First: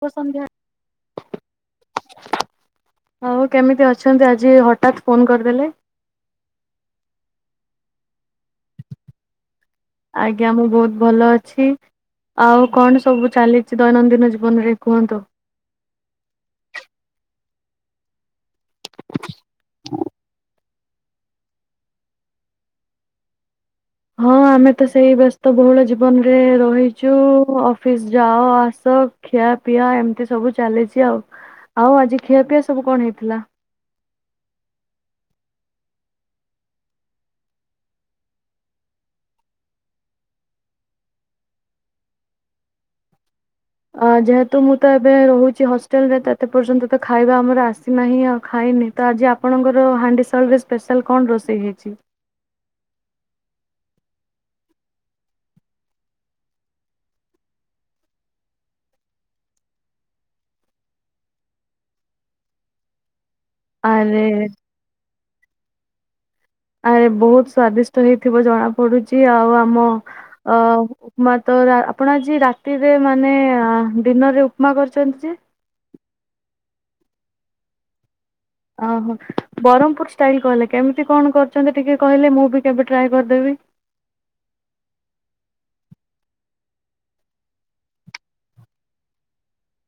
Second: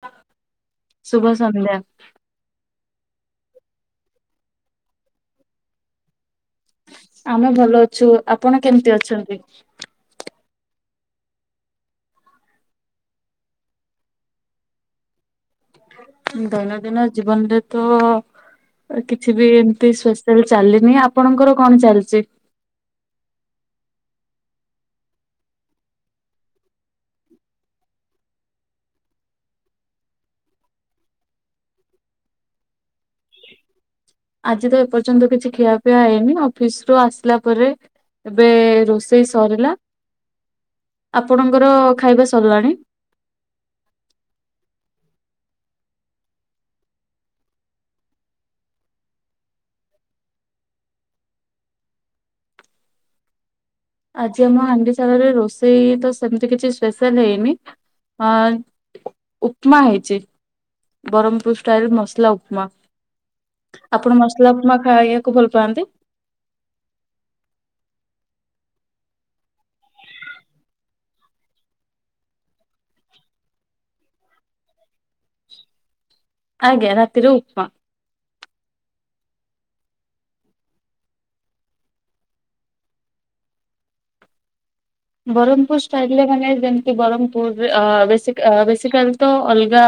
ଶୁଭ ସନ୍ଧ୍ୟା। ଶୁଭ ସନ୍ଧ୍ୟା। ଆଉ କେମିତି ଅଛନ୍ତି ଆଜି ହଠାତ୍ ଫୋନ କରିଦେଲେ? ଆମେ ଭଲ ଅଛୁ। ଆପଣ କେମିତି ଅଛନ୍ତି? ଆଜ୍ଞା ମୁଁ ବହୁତ ଭଲ ଅଛି। ଆଉ କଣ ସବୁ ଚାଲିଛି ଦୈନନ୍ଦିନ ଜୀବନରେ କୁହନ୍ତୁ? ଉଁ ଦୈନନ୍ଦିନ ଜୀବନରେ ତ ଅ କିଛି ବି ଏମିତି ସ୍ପେସାଲ୍ ଚାଲିନି ଆପଣଙ୍କର କଣ ଚାଲିଛି? ହଁ ଆମେ ତ ସେଇ ବ୍ୟସ୍ତ ବହୁଳ ଜୀବନରେ ରହିଛୁ ଅଫିସ ଯାଅ ଆସ। ଖିଆ ପିଆ ଏମିତି ସବୁ ଚାଲିଛି ଆଉ। ଆଉ ଆଜି ଖିଆପିଆ ସବୁ କଣ ହେଇଥିଲା? ଆଜି ତ ଏପର୍ଯ୍ୟନ୍ତ କିଛି ଖିଆପିଆ ହେଇନି ଅଫିସ ରୁ ଆସିଲା ପରେ। ଏବେ ରୋଷେଇ ସରିଲା। ଆପଣଙ୍କର ଖାଇବା ସରିଲାଣି? ଅ ଯେହେତୁ ମୁଁ ତ ଏବେ ରହୁଛି ହଷ୍ଟେଲରେ ତ ଏତେ ପର୍ଯ୍ୟନ୍ତ ତ ଖାଇବା ଆମର ଆସିନାହିଁ ଆଉ ଖାଇନି। ତ ଆଜି ଆପଣଙ୍କର ହାଣ୍ଡିସାଳ ରେ ସ୍ପେଶାଲ କଣ ରୋଷେଇ ହେଇଛି? ଆଜି ଆମ ହାଣ୍ଡିସାଳରେ ରୋଷେଇ ତ ସେମିତି କିଛି ସ୍ପେଶାଲ ହେଇନି। ଅ ଉପମା ହେଇଛି। ବ୍ରହ୍ମପୁର ଷ୍ଟାଇଲ ମସଲା ଉପମା। ଆପଣ ଆରେ ମସଲା ଉପମା ଖାଇବାକୁ ଭଲ ପାଆନ୍ତି? ଆରେ ବହୁତ ସ୍ଵାଦିଷ୍ଟ ହେଇଥିବ ଜଣା ପଡୁଛି ଆଉ ଆମ ଅ ଉପମା ତ ଆ-ଆପଣ ଆଜି ରାତିରେ ମାନେ ଆ ଡିନରରେ ଉପମା କରିଛନ୍ତି ଯେ? ଆଜ୍ଞା ରାତିରେ ଉପମା। ଓହୋ ବ୍ରହ୍ମପୁର ଷ୍ଟାଇଲ କହିଲେ କେମିତି କଣ କରୁଛନ୍ତି? ଟିକେ କହିଲେ ମୁଁ ବି କେବେ ଟ୍ରାଏ କରିଦେବି। ବ୍ରହ୍ମପୁର ଷ୍ଟାଇଲରେ ମାନେ ଯେମିତି ବ୍ରହ୍ମପୁର ଅ ବେଶିକ ଅ ବେଶିକାଲି ତ ଅଲଗା।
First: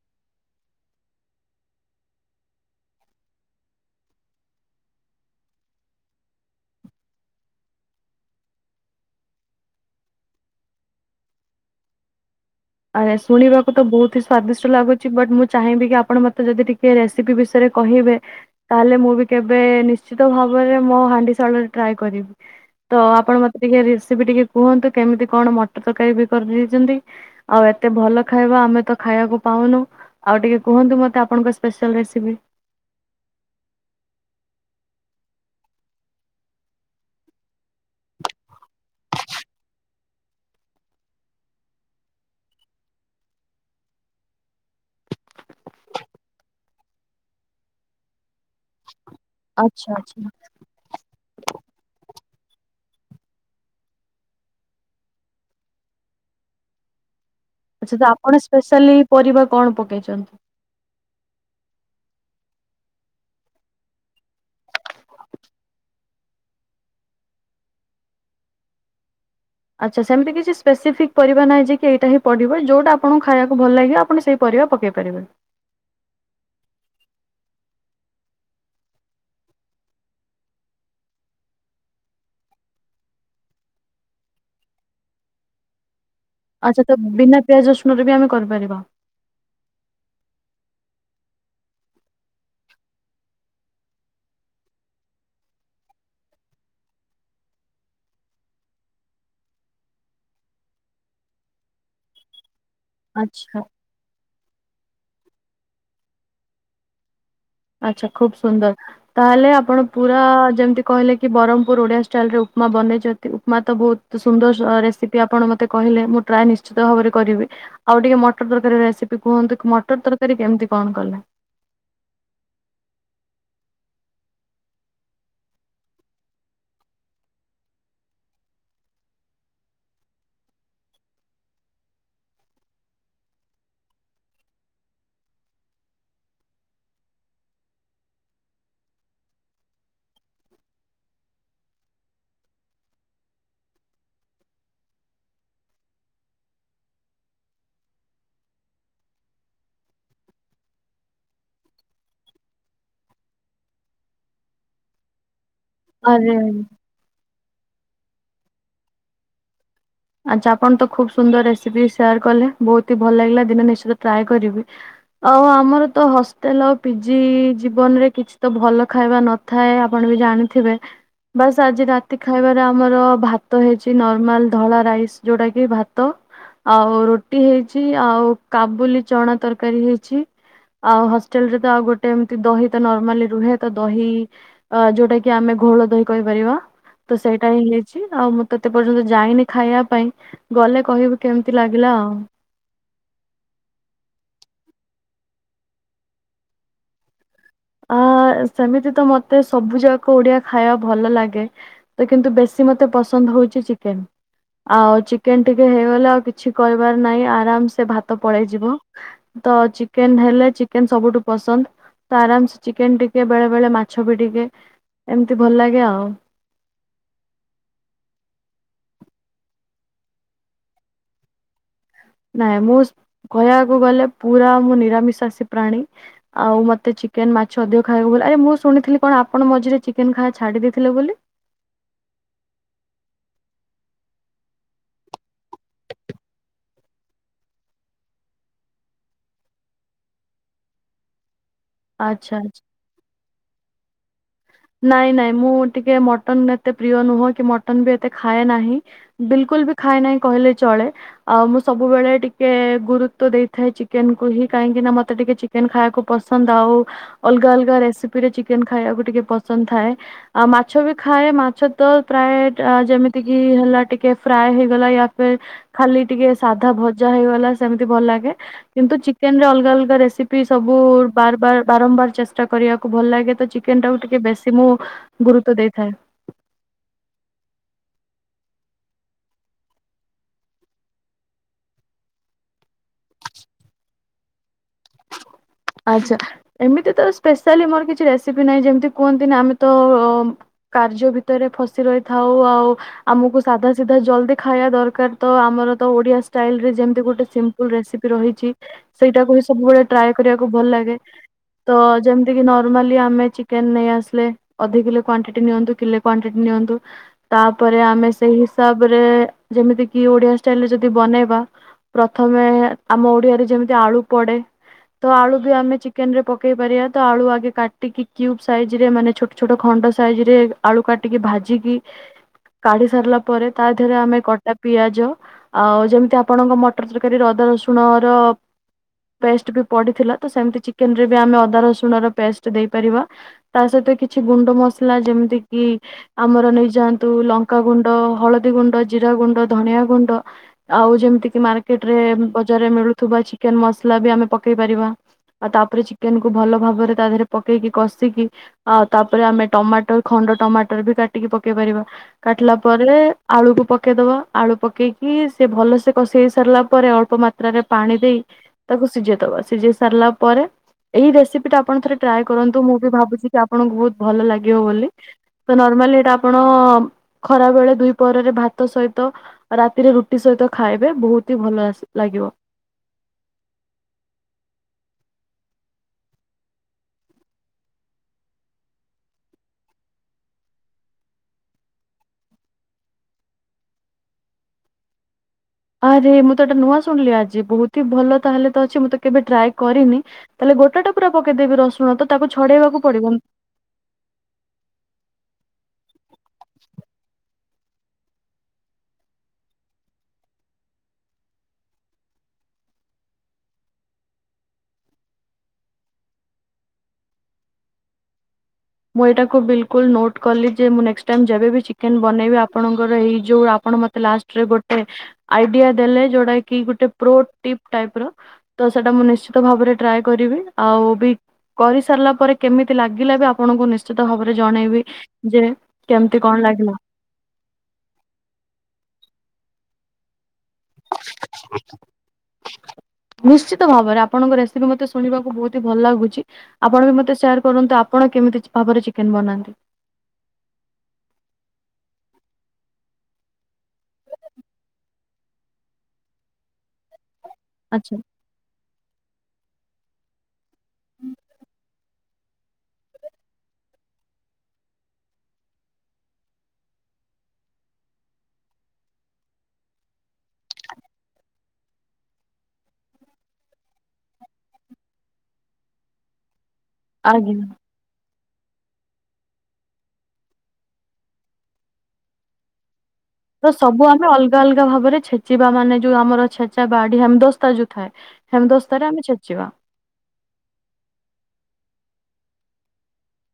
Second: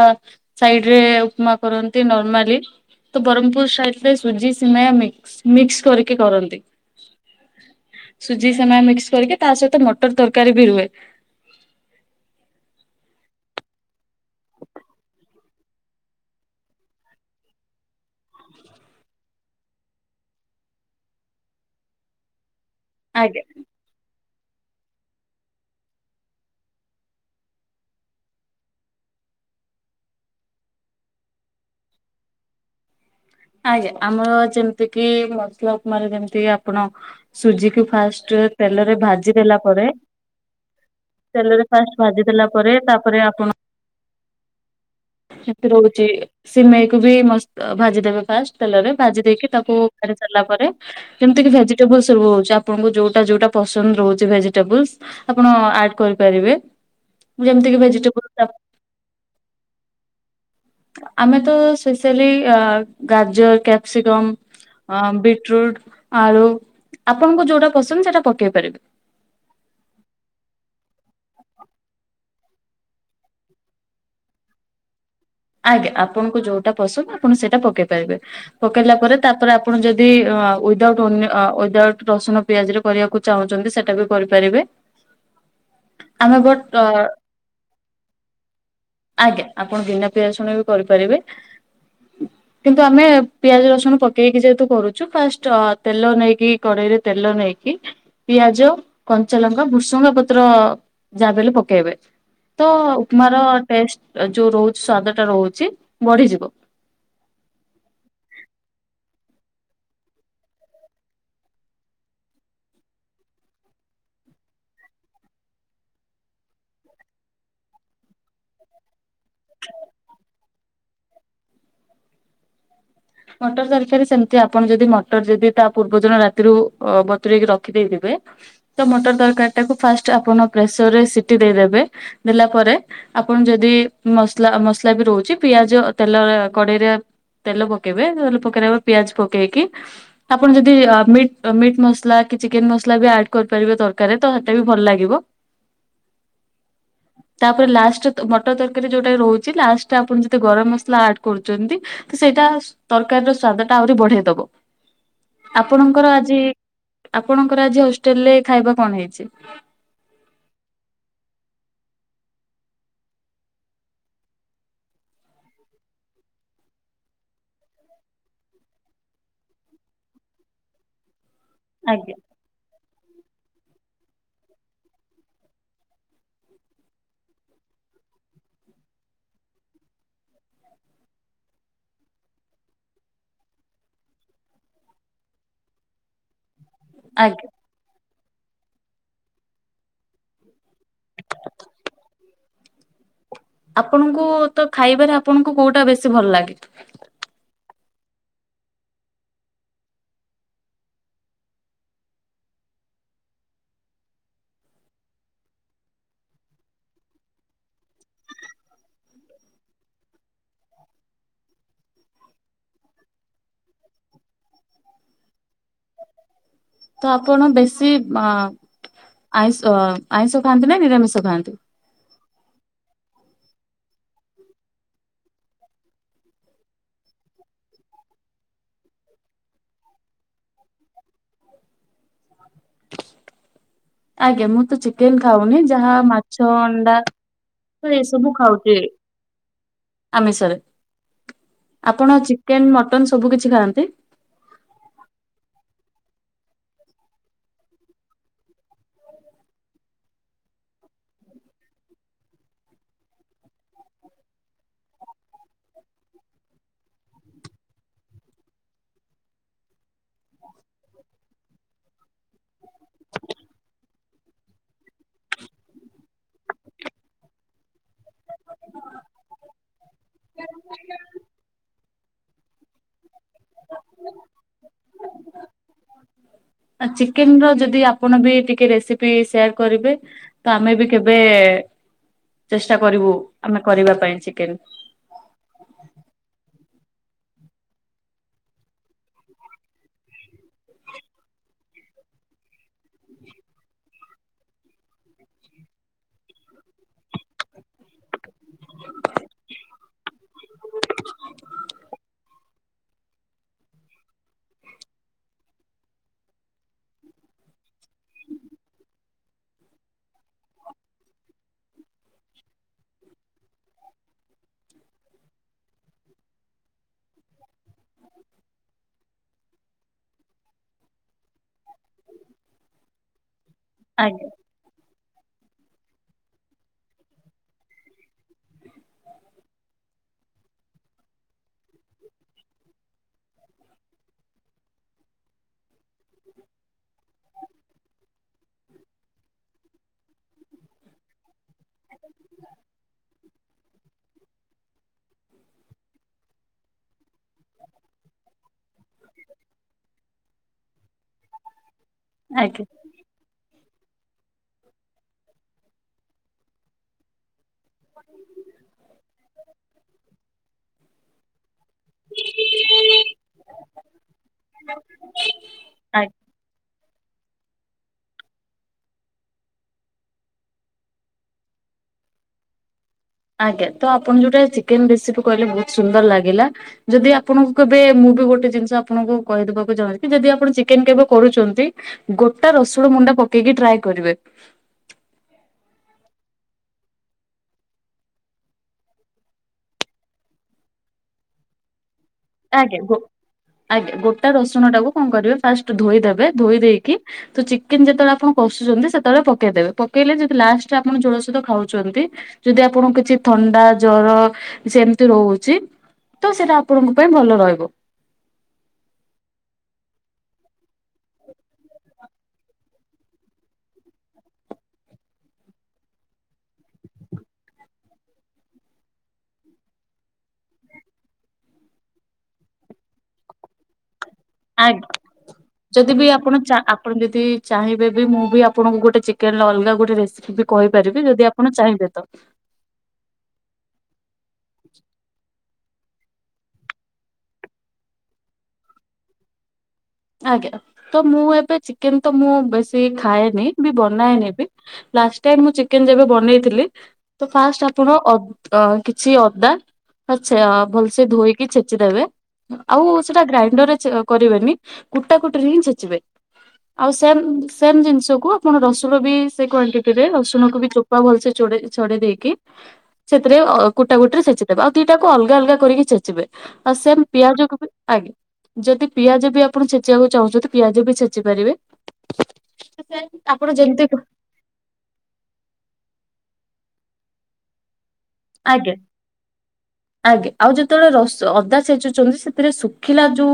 ସାଇଡ ରେ ଉପମା କରନ୍ତି ନର୍ମାଲି। ତ ବ୍ରହ୍ମପୁର ସାଇଡରେ ସୁଜି ସିମେୟା ମିକ୍ସ ମିକ୍ସ କରିକି କରନ୍ତି। ସୁଜି ସିମେୟା ମିକ୍ସ କରିକି ତା ସହିତ ମଟର ତରକାରୀ ବି ରୁହେ। ଆ ଏ ଶୁଣିବାକୁ ତ ବହୁତ ହି ସ୍ଵାଦିଷ୍ଟ ଲାଗୁଛି ବଟ୍ ମୁଁ ଚାହିଁବି କି ଆପଣ ମତେ ଯଦି ଟିକେ ରେସିପି ବିଷୟରେ। କହିବେ। ତାହେଲେ ମୁଁ ବି କେବେ ନିଶ୍ଚିତ ଭାବରେ ମୋ ହାଣ୍ଡିସାଳରେ ଟ୍ରାଏ କରିବି। ତ ଆପଣ ଆଜ୍ଞା ମତେ ଟିକେ ରେସିପି ଟିକେ କୁହନ୍ତୁ କେମିତି କଣ ମଟର ତରକାରୀ ବି କରିଦେଇଛନ୍ତି? ଆଉ ଏତେ ଭଲ ଖାଇବା ଆମେ ତ ଖାଇବାକୁ ପାଉନୁ। ଆଉ ଟିକେ କୁହନ୍ତୁ ମତେ ଆପଣଙ୍କ ସ୍ପେଶାଲ ରେସିପି? ଆଜ୍ଞା ଆମର ଯେମିତି କିି ମସଲା ଉପମାର ଯେମିତି ଆପଣ। ସୁଜିକୁ ଫାର୍ଷ୍ଟ ତେଲରେ ଭାଜି ଦେଲା ପରେ। ତେଲରେ ଫାର୍ଷ୍ଟ ଭାଜି ଦେଲା ପରେ ତାପରେ ଆପଣ। [unintelligible] ରହୁଛି ସିମେଇକୁୁ ବି ମସ୍ତ ଅ ଭାଜିଦେବେ। ଫାର୍ଷ୍ଟ ତେଲରେ ଭାଜି ଦେଇକି ତାକୁ ଆଚ୍ଛା କାଢ଼ି ଆଚ୍ଛା ସାରିଲା ପରେ। କେମିତି କି ଭେଜିଟେବୁଲସ ର-ର-ରହୁଛି ଆପଣଙ୍କୁ ଯୋଉଟା ଯୋଉଟା ପସନ୍ଦ ରହୁଛି ଭେଜିଟେବୁଲସ। ଆପଣ ଆଡ କରିପାରିବେ। ଯେମିତି କି ଆଚ୍ଛା ତ ଭେଜିଟେବୁଲ ଆପଣ ସ୍ପେଶାଲି ପରିବା କଣ ପକେଇଛନ୍ତି? ଆମେ ତ ସ୍ପେଶାଲି ଆ ଗାଜର, କ୍ୟାପସିକମ୍। ଅଁ ବିଟ୍ ରୁଟ୍, ଆଳୁ, ଆପଣଙ୍କୁ ଯୋଉଟା ପସନ୍ଦ ସେଇଟା ପକେଇ ପାରିବେ। ଆଚ୍ଛା ସେମିତି କିଛି ସ୍ପେସିଫିକ୍ ପରିବା ନାହିଁ କି ଯେ ଏଇଟା ହିଁ ପଡିବ ଯୋଉଟା ଆପଣଙ୍କୁ ଖାଇବାକୁ ଭଲ ଲାଗିବ। ଆପଣ ସେଇ ପରିବା ପକେଇ ପାରିବେ। ଆଜ୍ଞା ଆପଣଙ୍କୁ ଯୋଉଟା ପସନ୍ଦ ଆପଣ ସେଇଟା ପକେଇ ପାରିବେ। ପକେଇଲା ପରେ ତାପରେ ଆପଣ ଯଦି ଉଇଦାଉଟ ଓନିଅନ ଉଇଦାଉଟ୍ ରସୁଣ ପିଆଜରେ କରିବାକୁ ଚାହୁଁଛନ୍ତି ସେଟା ବି କରିପାରିବେ। [inaudible] ଆମେ ବଟ୍ ଆଚ୍ଛା ତ ବିନା ପିଆଜ ରସୁଣରେ ବି ଆମେ କରିପାରିବା। ଆଜ୍ଞା ଆପଣ ବିନା ପିଆଜ ରସୁଣ ରେ ବି କରିପାରିବେ। [inaudible] କିନ୍ତୁ ଆମେ ପିଆଜ ରସୁଣ ପକେଇକି ଯେହେତୁ କରୁଛୁ ଫାଷ୍ଟ ତେଲ ନେଇକି କଡ଼େଇରେ ତେଲ ନେଇକି ପିଆଜ, କଞ୍ଚାଲଙ୍କା, ଭୃସୁଙ୍ଗା ପତ୍ର, ଯାହା ବି ହେଲେ ପକେଇବେ। ତ ଉପମାର ଆଚ୍ଛା ଟେଷ୍ଟ ଯୋଉ ରହୁଛି ସ୍ଵାଦ ଟା ରହୁଛି ବଢିଯିବ। ଆଚଛା ଖୁବ ସୁନ୍ଦର। ତାହେଲେ ଆପଣ ପୁରା ଯେମିତି କହିଲେ କି ବ୍ରହ୍ମପୁର ଓଡିଆ ଷ୍ଟାଇଲ ରେ ଉପମା ବନେଇଛନ୍ତି ଉପମା ତ ବହୁତ ସୁନ୍ଦର ରେସିପି ଆପଣ ମୋତେ କହିଲ ମୁଁ ଟ୍ରାଏ ନିଶ୍ଚିତ ଭାବରେ କରିବି। ଆଉ ଟିକେ ମଟର ତରକାରୀ ରେସିପି କୁହନ୍ତୁ କି ମଟର ତରକାରୀ କେମିତି କଣ କଲା? ମଟର ତରକାରୀ ସେମିତି ଆପଣ ଯଦି ମଟର ଯଦି ତା ପୂର୍ବ ଦିନ ରାତିରୁ ବତୁରେଇକି ରଖିଦେଇଥିବେ। ତ ମଟର ତରକାରୀଟାକୁ ଫାଷ୍ଟ ଆପଣ ପ୍ରେସରରେ ସିଟି ଦେଇଦବେ ଦେଲା ପରେ। ଆପଣ ଯଦି ମସଲା ମସଲା ବି ରହୁଛି ପିଆଜ ତେଲ କଡେଇରେ ତେଲ ପକେଇବେ ତାହେଲେ ପକେଇବା ପିଆଜ ପକେଇକି ଆପଣ ଯଦି ଅ ମିଟ-ମିଟ୍ ମସଲା କି ଚିକେନ ମସଲା ବି ଆଡ୍ କରିପାରିବେ ତରକାରୀରେ ତ ସେଟାବି ଭଲ ଲାଗିବ। [inaudible] ତାପରେ ଲାଷ୍ଟ ମଟର ତରକାରୀ ଯୋଉଟା ରହୁଛି ଲାଷ୍ଟ ଆପଣ ଯଦି ଗରମ ମସଲା ଆଡ୍ କରୁଛନ୍ତି। ତ ସେଇଟା ତରକାରୀରର ସ୍ଵାଦ ଟା ଆହୁରି ବଢେଇ ଦବ ଆପଣଙ୍କର ଆରେ ଆଜି ଆପଣଙ୍କର ଆଜି ହଷ୍ଟେଲ ରେ ଖାଇବା କଣ ହେଇଛି? ଆଚ୍ଛା ଆପଣ ତ ଖୁବ୍ ସୁନ୍ଦର ରେସିପି ସେୟାର କଲେ ବହୁତ ହି ଭଲ ଲାଗିଲା ଦିନେ ନିଶ୍ଚିତ ଟ୍ରାଏ କରିବି। ଆଉ ଆମର ତ ହଷ୍ଟେଲ ଆଉ ପିଜି ଜୀବନରେ କିଛି ତ ଭଲ ଖାଇବା ନ ଥାଏ ଆପଣ ବି ଜାଣିଥିବେ। ବାସ୍ ଆଜି ଆଜ୍ଞା। ରାତି ଖାଇବାରେ ଆମର ଭାତ ହେଇଛି ନର୍ମାଲ। ଧଳା ରାଇସ୍ ଯୋଉଟା କି ଭାତ ଆଉ ରୁଟି ହେଇଛି ଆଉ କାବୁଲି ଚଣା ତରକାରୀ ହେଇଛି। ଆଉ ହଷ୍ଟେଲ ରେ ତ ଆଉ ଗୋଟେ ଏମତି ଦହି ତ ନର୍ମାଲି ରୁହେ ତ ଦହି ଅ ଯୋଉଟା କି ଆମେ ଘୋଳ ଦହି କହିପାରିବା ତ ଆଜ୍ଞା ସେଇଟା ହିଁ ହେଇଛି ଆଉ ମୁଁ ଏତେ ପର୍ଯ୍ୟନ୍ତ ଯାଇନି। ଖାଇବା ପାଇଁ ଗଲେ କହିବୁ କେମତି ଲାଗିଲା ଆଉ। ଆପଣଙ୍କୁ ତ ଖାଇବାରେ ଆପଣଙ୍କୁ କୋଉଟା ବେଶୀ ଭଲ ଲାଗେ? ଅ ସେମିତି ତ ମୋତେ ସବୁ ଯାକ ଓଡିଆ ଖାଇବା ଭଲ ଲାଗେ। ତ କିନ୍ତୁ ବେଶୀ ମତେ ପସନ୍ଦ ହଉଛି ଚିକେନ। ଆଉ ଚିକେନ ଟିକେ ହେଇଗଲେ ଆଉ କିଛି କରିବାର ନାହିଁ ଆରାମ ସେ ଭାତ ପଳେଇ ଯିବ। ତ ଚିକେନ ହେଲେ ଚିକେନ ସବୁଠୁ ପସନ୍ଦ ତ ଆରାମ ଚିକେନ ଟିକେ ବେଳେ ବେଳେ ମାଛ ବି ଟିକେ ଏମିତି ଭଲ ଲାଗେ ଆଉ। ତ ଆପଣ ବେଶି ଅ ଆଇଁଷ ଆଇଁଷ ଖାଆନ୍ତି ନା ନିରାମିଷ ଖାଆନ୍ତି? ନାଇଁ ମୁଁ କହିବାକୁ ଗଲେ ପୁରା ମୁଁ ନିରାମିଶାସୀ ପ୍ରାଣୀ। ଆଉ ମୋତେ ଚିକେନ ମାଛ ଅଧିକ ଖାଇବାକୁ ବୋଲି ଆରେ ମୁଁ ଶୁଣିଥିଲି କଣ ଆପଣ ମଝିରେ ଚିକେନ ଖାଇବା ଛାଡି ଦେଇଥିଲେ ବୋଲି? [inaudible] ଆଜ୍ଞା ମୁଁ ତ ଚିକେନ ଖାଉନି ଯାହା ମାଛ, ଅଣ୍ଡା ତ ଏସବୁ ଖାଉଛି ଆମିଷରେ। ଆପଣ ଆଚ୍ଛା। ଚିକେନ, ମଟନ ସବୁ କିଛି ଖାଆନ୍ତି? ନାଇଁ ନାଇଁ ମୁଁ ଟିକେ ମଟନ ଏତେ ପ୍ରିୟ ନୁହେଁ କି ମଟନ ବି ଏତେ ଖାଏ ନାହିଁ। ବିଲକୁଲ ବି ଖାଏ ନାହିଁ କହିଲେ ଚଳେ। ଆଉ ମୁଁ ସବୁବେଳେ ଟିକେ ଗୁରୁତ୍ଵ ଦେଇଥାଏ ଚିକେନ କୁ ହିଁ କାହିଁକି ନା ମତେ ଟିକେ ଚି କେନ ଖାଇବାକୁ ପସନ୍ଦ ଆଉ ଅଲଗା ଅଲଗା ରେସିପି ରେ ଚିକେନ ଖାଇବାକୁ ଟିକେ ପସ ସନ୍ଦ ଥାଏ ଆ ମାଛ ବି ଖାଏ ମାଛ ତ ଫ୍ରାଏ ଯେମିତି କିି ହେଲା ଟିକେ ଫ୍ରାଏ ହେଇଗଲା ୟା ଫ ଖାଲି ଟିକେ ସାଧା ଭଜା ହେଇଗଲା ସେମତି ଭଲ ଲାଗେ। କିନ୍ତୁ ଚିକେନ ରେ ଅଲଗା ଅଲଗା ରେସିପି ସବୁ ବାରବାର ବାରମ୍ବାର ଚେଷ୍ଟା କରିବାକୁ ଭଲ ଲାଗେ। ତ ଚିକେନ ଟାକୁ ଟିକେ ବେଶୀ ମୁଁ ଗୁରୁତ୍ଵ ଦେଇଥାଏ। ଚିକେନ ର ଯଦି ଆପଣ ବି ଟିକେ ରେସିପି ସେୟାର କରିବେ। ତ ଆମେ ବି କେବେ ଚେଷ୍ଟା କରିବୁ ଆମେ କରିବା ପାଇଁ ଚିକେନ। ଆଚ୍ଛା ଏମିତି ତ ସ୍ପେଶାଲି ମୋର କିଛି ରେସିପି ନାହିଁ ଯେମିତି କୁହନ୍ତି ନା ଆମେ ତ କାର୍ଯ୍ୟ ଭିତରେ ଫସି ରହିଥାଉ ଆଉ ଆମକୁ ସାଧା ସିଧା ଜଲଦି ଖାଇବା ଦରକାର ତ ଆମର ତ ଓଡିଆ ଷ୍ଟାଇଲ ରେ ଯେମତି ଗୋଟେ ସିମ୍ପ ଲ ରେସିପି ରହିଛି ସେଇଟାକୁ ହିଁ ସବୁବେଳେ ଟ୍ରାଏ କରିବାକୁ ଭଲ ଲାଗେ। ତ ଯେମିତି କିି ନର୍ମାଲି ଆମେ ଚିକେନ ନେଇ ଆସିଲେ। ଅଧି କିଲୋ କ୍ୱାଣ୍ଟିଟି ନିଅନ୍ତୁ କିଲେ କ୍ୱାଣ୍ଟିଟି ନିଅନ୍ତୁ। ତା ପରେ ଆମେ ସେଇ ହିସାବରେ ଯେମିତି କିି ଓଡିଆ ଷ୍ଟାଇଲରେ ଯଦି ବନେଇବା ପ୍ରଥମେ ଆମ ଓଡିଆରେ ଯେମିତି ଆଳୁ ପଡେ। ତ ଆଳୁ ବି ଆମେ ଚିକେନ ରେ ପକେଇ ପାରିବା ତ ଆଳୁ ଆଗେ କାଟିକି କ୍ୟୁବ ସାଇଜ ରେ ମାନେ ଛୋ ଛୋଟ ଖଣ୍ଡ ସାଇଜ ରେ ଆଳୁ କାଟିକି ଭାଜିକି କାଢି ସାରିଲା ପରେ ତା ଦେହରେ ଆମେ ଆଜ୍ଞା। କଟା ପିଆଜ ଆଉ ଯେମିତି ଆପଣଙ୍କ ମଟର ତରକାରୀ ଅଦା ରସୁଣ ର ପେଷ୍ଟ ବି ପଡିଥିଲା ତ ସେମତି ଚିକେନ ରେ ବି ଆମେ ଅଦା ରସୁଣ ର ପେଷ୍ଟ ଦେଇପାରିବା। ତା ସହିତ କିଛି ଗୁଣ୍ଡ ମସଲା ଯେମିତି କି ଆମର ନେଇଯାଆନ୍ତୁ ଲଙ୍କା ଗୁଣ୍ଡ ହଳଦୀ ଗୁଣ୍ଡ ଜିରା ଗୁଣ୍ଡ, ଧନିଆ ଗୁଣ୍ଡ ଆଉ ଯେମତି କି ମାର୍କେଟରେ ବଜାରରେ ମିଳୁଥିବା ଚିକେନ୍ ମସଲା ବି ଆମେ ପକେଇ ପାରିବା। ଆଉ ତାପରେ ଚିକେନ୍ କୁୁ ଭଲ ଭାବରେ ତା ଦେହରେ ପକେଇକି କଷିକି ଆଉ ତାପରେ ଆମେ ଟମାଟର ଖଣ୍ଡ ଟମାଟର ବି କାଟିକି ପକେଇ ପାରିବା କାଟିଲା ଆଜ୍ଞା ଆଜ୍ଞା। ପରେ ଆଳୁକୁ ପକେଇଦବା ଆଳୁ ପକେଇକି ସେ ଭଲ ସେ କସି ହେଇସାରିଲା ପରେ ଅଳ୍ପ ମା ତ୍ରା ରେ ପାଣି ଦେଇ ତାକୁ ସିଝେଇ ଦବା ସିଝେଇ ସାରିଲା ପରେ ଏହି ରେସିପି ଟା ଆପଣ ଥରେ ଟ୍ରାଏ କରନ୍ତୁ ମୁଁ ବି ଭାବୁଛି କି ଆପଣଙ୍କୁ ବହୁତ ଭଲ ଲାଗିବ ବୋଲି। ତ ନର୍ମାଲି ଏଇଟା ଆପଣ ଖରା ବେଳେ ଦୁଇ ପହର ରେ ଭାତ ସହିତ ରାତିରେ ରୁଟି ସହିତ ଖାଇବେ ବହୁତ୍ ହି ଭଲ ଆସି ଲାଗିବ। ଆଜ୍ଞା ତ ଆପଣ ଯୋଉଟା ଚିକେନ ରେସିପି କହିଲେ ବହୁତ ସୁନ୍ଦର ଲାଗିଲା। ଯଦି ଆପଣଙ୍କୁ କେବେ ମୁଁ ବି ଗୋଟେ ଜିନିଷ ଆପଣଙ୍କୁ କହିଦବାକୁ ଚାହୁଁଛି ଯଦି ଆପଣ ଚିକେନ କେବେ କରୁଚନ୍ତି ଗୋଟା ରସୁଣ ମୁଣ୍ଡା ପକେଇକି ଟ୍ରାଏ କରିବେ। ଆରେ ମୁଁ ତ ଏଟା ନୂଆ ଶୁଣିଲି ଆଜି ବହୁତ ହି ଭଲ ତାହେଲେ ତ ଅଛି ମୁଁ ତ କେବେ ଟ୍ରାଏ କରିନି। ତା ହେଲେ ଗୋଟା ଟା ପୁରା ପକେଇଦେବି ରସୁଣ ତ ତାକୁ ଆଜ୍ଞା ଛଡେଇବାକୁ ଗୋ ପଡିବନି। ଆଜ୍ଞା ଗୋଟା ରସୁଣ ଟାକୁ କଣ କରିବେ ଫାଷ୍ଟ ଧୋଇଦବେ ଧୋଇ ଦେଇକି ତ ଚିକେନ ଯେତେବେଳେ ଆପଣ କଷୁଛନ୍ତି ସେତେବେଳେ ପକେଇଦେବେ, ପକେଇଲେ ଯଦି ଲାଷ୍ଟରେ ଆପଣ ଝୋଳ ସହିତ ଖାଉଛନ୍ତି ଯଦି ଆପଣଙ୍କୁ କିଛି ଥଣ୍ଡା ଜର ସେମିତି ରହୁଛି ତ ସେଇଟା ଆପଣଙ୍କୁ ପାଇଁ ଭଲ ରହିବ। ମୁଁ ଏଇଟାକୁ ବିଲ୍ କୁଲ ନୋଟ୍ କଲି ଯେ ମୁଁ ନେକ୍ସଟ ଟାଇମ୍ ଯେବେ ବି ଚିକେନ୍ ବନେଇବି ଆପଣଙ୍କର ଏଇ ଯୋଉ ଆପଣ ମତେ ଲାଷ୍ଟ ଗୋଟେ ଆଇଡିଆ ଦେଲେ ଯୋଉଟା କି ଗୋଟେ ପ୍ପ୍ରୋ ଟିପ ଟାଇପ୍ ର ତ ସେଟା ମୁଁ ନିଶ୍ଚିତ ଭାବରେ ଟ୍ରାଏ କରିବି ଆଉ ବି କରିସାରିଲା ପରେ କେମିତି ଲାଗିଲା ବି ଆପଣଙ୍କୁ ନିଶଚ ନିଶ୍ଚିତ ଭାବରେ ଆଜ୍ଞା। ଜଣେଇବି ଯେ ଯଦି ବି କେମିତି ଆପଣ କଣ ଚା ଲାଗିଲା। ଆପଣ ଯଦି ଚାହିଁବେ ବି ମୁଁ ବି ଆପଣଙ୍କୁ ଗୋଟେ ଚିକେନ ଅଲଗା ଗୋଟେ ରେସିପି ବି କହିପାରିବି, ଯଦି ଆପଣ ଚାହିଁବେ ତ। ନିଶ୍ଚିତ ଭାବରେ ଆପଣଙ୍କ ରେସିପି ମତେ ଶୁଣିବାକୁ ବହୁତ ହି ଭଲ ଲାଗୁଛି। ଆପଣ ବି ମତେ ସେୟାର କରନ୍ତୁ, ଆପଣ କେମିତି ଭାବରେ ଚିକେନ୍ ବନାନ୍ତି। ଆଜ୍ଞା, ତ ମୁଁ ଏବେ ଚିକେନ ତ ମୁଁ ବେଶୀ ଖାଏନି ବି ବନାଏ ନି ବି ଲାଷ୍ଟ୍ ଟାଇ ମୁଁ ଚିକେନ ଯେବେ ବନେଇଥିଲି, ତ ଫାଷ୍ଟ୍ ଆଚ୍ଛା ଆପଣ ଅ କିଛି ଅଦା ଆଛା ଭଲସେ ଧୋଇକି ଛେଚିଦେବେ, ଆଉ ସେଟା ଗ୍ରାଇଣ୍ଡର ରେ କରିବେନି କୁଟା, କୁଟି ରେ ଛେଚିବେ। ଆଉ ସେମ୍ ସେମ୍ ଜିନିଷକୁ ଆପଣ ରସୁଣ ବି ସେଇ କ୍ଵାଣ୍ଟିଟିରେ ରସୁଣକୁ ବି ଚୋପ୍ ଭଲସେ ଚୁଡ ଛଡେଇ ଦେଇକି ସେଥିରେ କୁଟା କୁଟି ରେ ଛେଚି ଦେବେ, ଆଉ ଦି ଟାକୁ ଅଲଗା ଅଲଗା କରିକି ଛେଚିବେ। ଆଉ ସେମ୍ ଆଜ୍ଞା ପିଆଜ କୁ ବି ଆଞା ଯଦି ପିଆଜ କୁ ବି ଆପଣ ଛେଚିବାକୁ ଚାହୁଁଛନ୍ତି ପିଆଜ ବି ଛଚି ପାରିବେ। ଆପଣ ତ ଯେମିତି ସବୁ ଆମେ ଅଲଗା ଅଲଗା ଭାବରେ ଛେଚିବା ମାନେ ଯୋଉ ଆମର ଛେଚା ବାଡି ହେମ ଦସ୍ତା ଯୋଉ ଥାଏ ହେମ୍ ଦସ୍ତାରେ ଆମେ ଛେଚିବା। ଆଗ୍ ଆଉ ଯେତେବେଳେ ରସ୍ ଅଦା ଛେଚୁଛନ୍ତି, ସେଥିରେ ଶୁଖିଲା ଯୋଉ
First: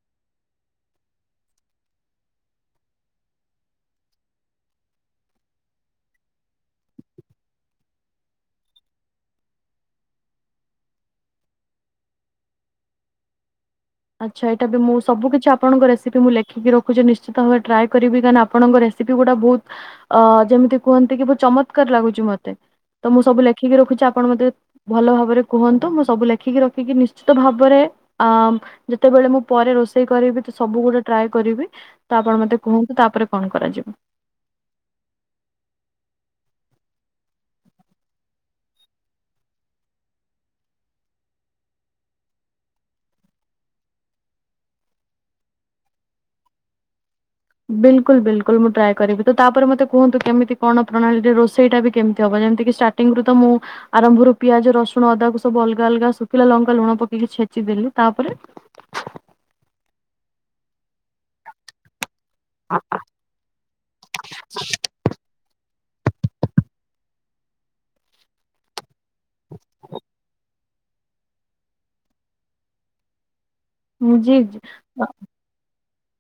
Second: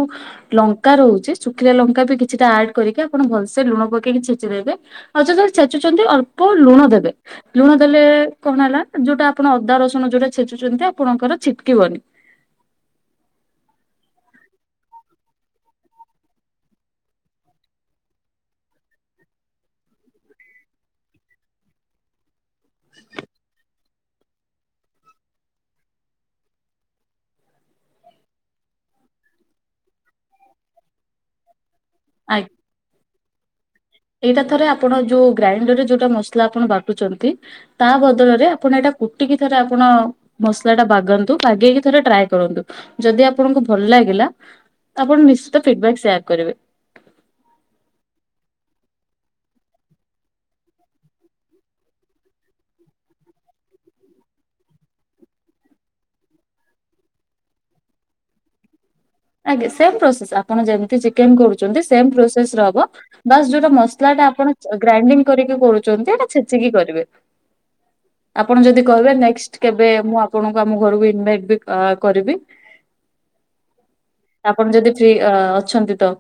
ଲଙ୍କା ରହୁଛି ଶୁଖିଲା ଲଙ୍କା ବି କିଛିଟା ଆଡ କରିକି ଆପଣ ଭଲସେ ଲୁଣ ପକେଇକି ଛେଚିଦବେ। ଆଉ ଯେତେବେଳେ ଛେଚୁଛନ୍ତି, ଅଳ୍ପ ଲୁଣ ଦେବେ ଲୁଣ ଦେଲେ କଣ ହେଲା ଯୋଉଟା ଆପଣ ଅଦା ରସୁଣ ଯୋଉଟା ଛେଚୁଛନ୍ତି, ଆପଣଙ୍କର ଛିଟକିବନି। ଆଚ୍ଛା ଏଇଟା ବି ମୁଁ ସବୁ କିଛି ଆପଣଙ୍କ ରେସିପି ମୁଁ ଲେଖିକି ରଖୁଛି, ନିଶ୍ଚିତ ଭାବେ ଟ୍ରାଏ କରିବି କାହିଁକ ନା ଆପଣଙ୍କ ପି ଗୁଡା ବହୁତ ଅ ଯେମିତି କୁହନ୍ତି କି, ବହୁତ ଚମତ୍କାର ଲାଗୁଛି ମତେ। ତ ମୁଁ ସବୁ ଲେଖିକି ରଖୁଛି, ଆପଣ ମତେ ଭଲ ଭାବରେ କୁହନ୍ତୁ, ମୁଁ ସବୁ ଲେଖିକି ରଖିକି ନିଶ୍ଚିତ ଭାବରେ ଅ ଯେତେବେଳେ ମୁଁ ପରେ ରୋଷେଇ କରିବି, ତ ସବୁ ଗୁଡା ଟ୍ରାଏ କରିବି, ତ ଆଜ୍ଞା। ଆପଣ ମତେ କୁହନ୍ତୁ, ତାପରେ କଣ କରାଯିବ? ଏଇଟା ଥରେ ଆପଣ ଯୋଉ ଗ୍ରାଇଣ୍ଡର ରେ ଯୋଉଟା ମସଲା ଆପଣ ବାଟୁଛନ୍ତି ତା ବଦଳରେ, ଆପଣ ଏଇଟା କୁଟିକି ଥରେ ଆପଣ ମସଲା ଟା ବାଗନ୍ତୁ ବାଗେଇକି ଥରେ ଟ୍ରାଏ କରନ୍ତୁ, ଯଦି ଆପଣଙ୍କୁ ଭଲ ଲାଗିଲା ଆପଣ ନିଶ୍ଚିତ ଫିଡବାକ୍ ସେୟାର କରିବେ। ବିଲକୁଲ ବିଲକୁଲ ମୁଁ ଟ୍ରାଏ କରିବି, ତ ତାପରେ ମତେ କୁହନ୍ତୁ, କେମିତି କଣ ପ୍ରଣାଳୀରେ ରୋଷେଇଟା ବି କେମିତି ହବ। ଯେମିତି ତ ମୁଁ ଆରମ୍ଭରୁ ପିଆଜ, ରସୁଣ, ଅଦାକୁ ସବୁ ଅଲଗା ଅଲଗା ଶୁଖିଲା, ଲଙ୍କା, ଲୁଣ ପକେଇକି ଛେଚି ଦେଲି, ତାପରେ ଆଜ୍ଞା ସେମ ପ୍ରୋସେସ ଆପଣ ଯେମତି ଚିକେନ କରୁଛନ୍ତି, ସେମ ପ୍ରୋସେସ ରେ ହବ। ବାସ୍ ଯୋଉଟା ମସଲା ଟା ଆପଣ ଗ୍ରାଇଣ୍ଡି କରିକି କରୁଛନ୍ତି, ଛେଚିକି କରିବେ ଆପଣ ଯଦି କହିବେ, ନେଷ୍ଟ କେବେ ମୁଁ ଆପଣଙ୍କୁ ଆମ ଘରକୁ ଇନଭାଇଟ ବି କରିବି। ଜି ଆପଣ ଯଦି ଫ୍ରି ଅଛନ୍ତି ତ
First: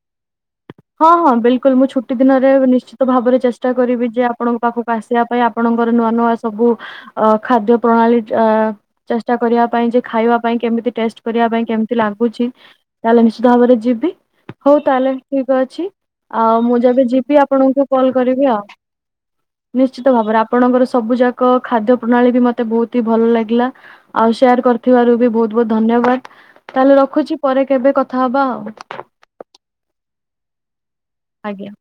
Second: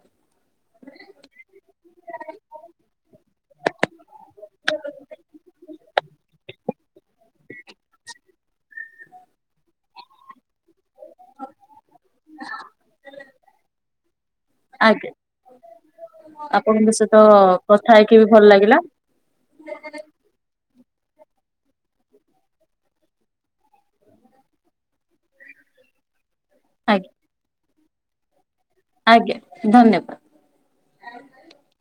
ହଁ ହଁ ବିଲକୁଲ। ମୁଁ ଛୁଟି ଦିନରେ ନିଶ୍ଚିତ ଭାବରେ ଚେଷ୍ଟା କରିବି ଯେ, ଆପଣଙ୍କ ପାଖକୁ ଆସିବା ପାଇଁ ଆପଣଙ୍କର ନୂଆ ନୂଆ ସବୁ ଅ ଖାଦ୍ୟ ପ୍ରଣାଳୀ ଅ ଚେଷ୍ଟା କରିବା ପାଇଁ ଯେ, ଖାଇବା ପାଇଁ କେମିତି ଟେଷ୍ଟ କରିବା ପାଇଁ କେମ ଲାଗୁଛି ତାହେଲେ ନିଶ୍ଚିତ ଭାବରେ ଯିବି। ହଉ ତାହେଲେ ଆଜ୍ଞା ଠିକ ଅଛି ଆଉ ମୁଁ ଆପଣଙ୍କ ଯେବେ ସହିତ ଯିବି ଆପଣଙ୍କୁ କଥା କଲ ହେଇକି ବି ଭଲ କରିବି ଆଉ। ଲାଗିଲା। ନିଶ୍ଚିତ ଭାବରେ ଆପଣଙ୍କର ସବୁ ଯାକ ଖାଦ୍ୟ ପ୍ରଣାଳୀ ବି ମତେ ବହୁତ ହି ଭଲ ଲାଗିଲା। ଆଉ ସେୟାର କରିଥିବାରୁ ବି ବହୁତ ବହୁତ ଧନ୍ୟବାଦ। ତାହେଲେ ଆଜ୍ଞା ରଖୁଛି, ପରେ କେବେ କଥା ହବା ଆଉ। ଆଜ୍ଞା ଧନ୍ୟବାଦ। ଆଜ୍ଞା।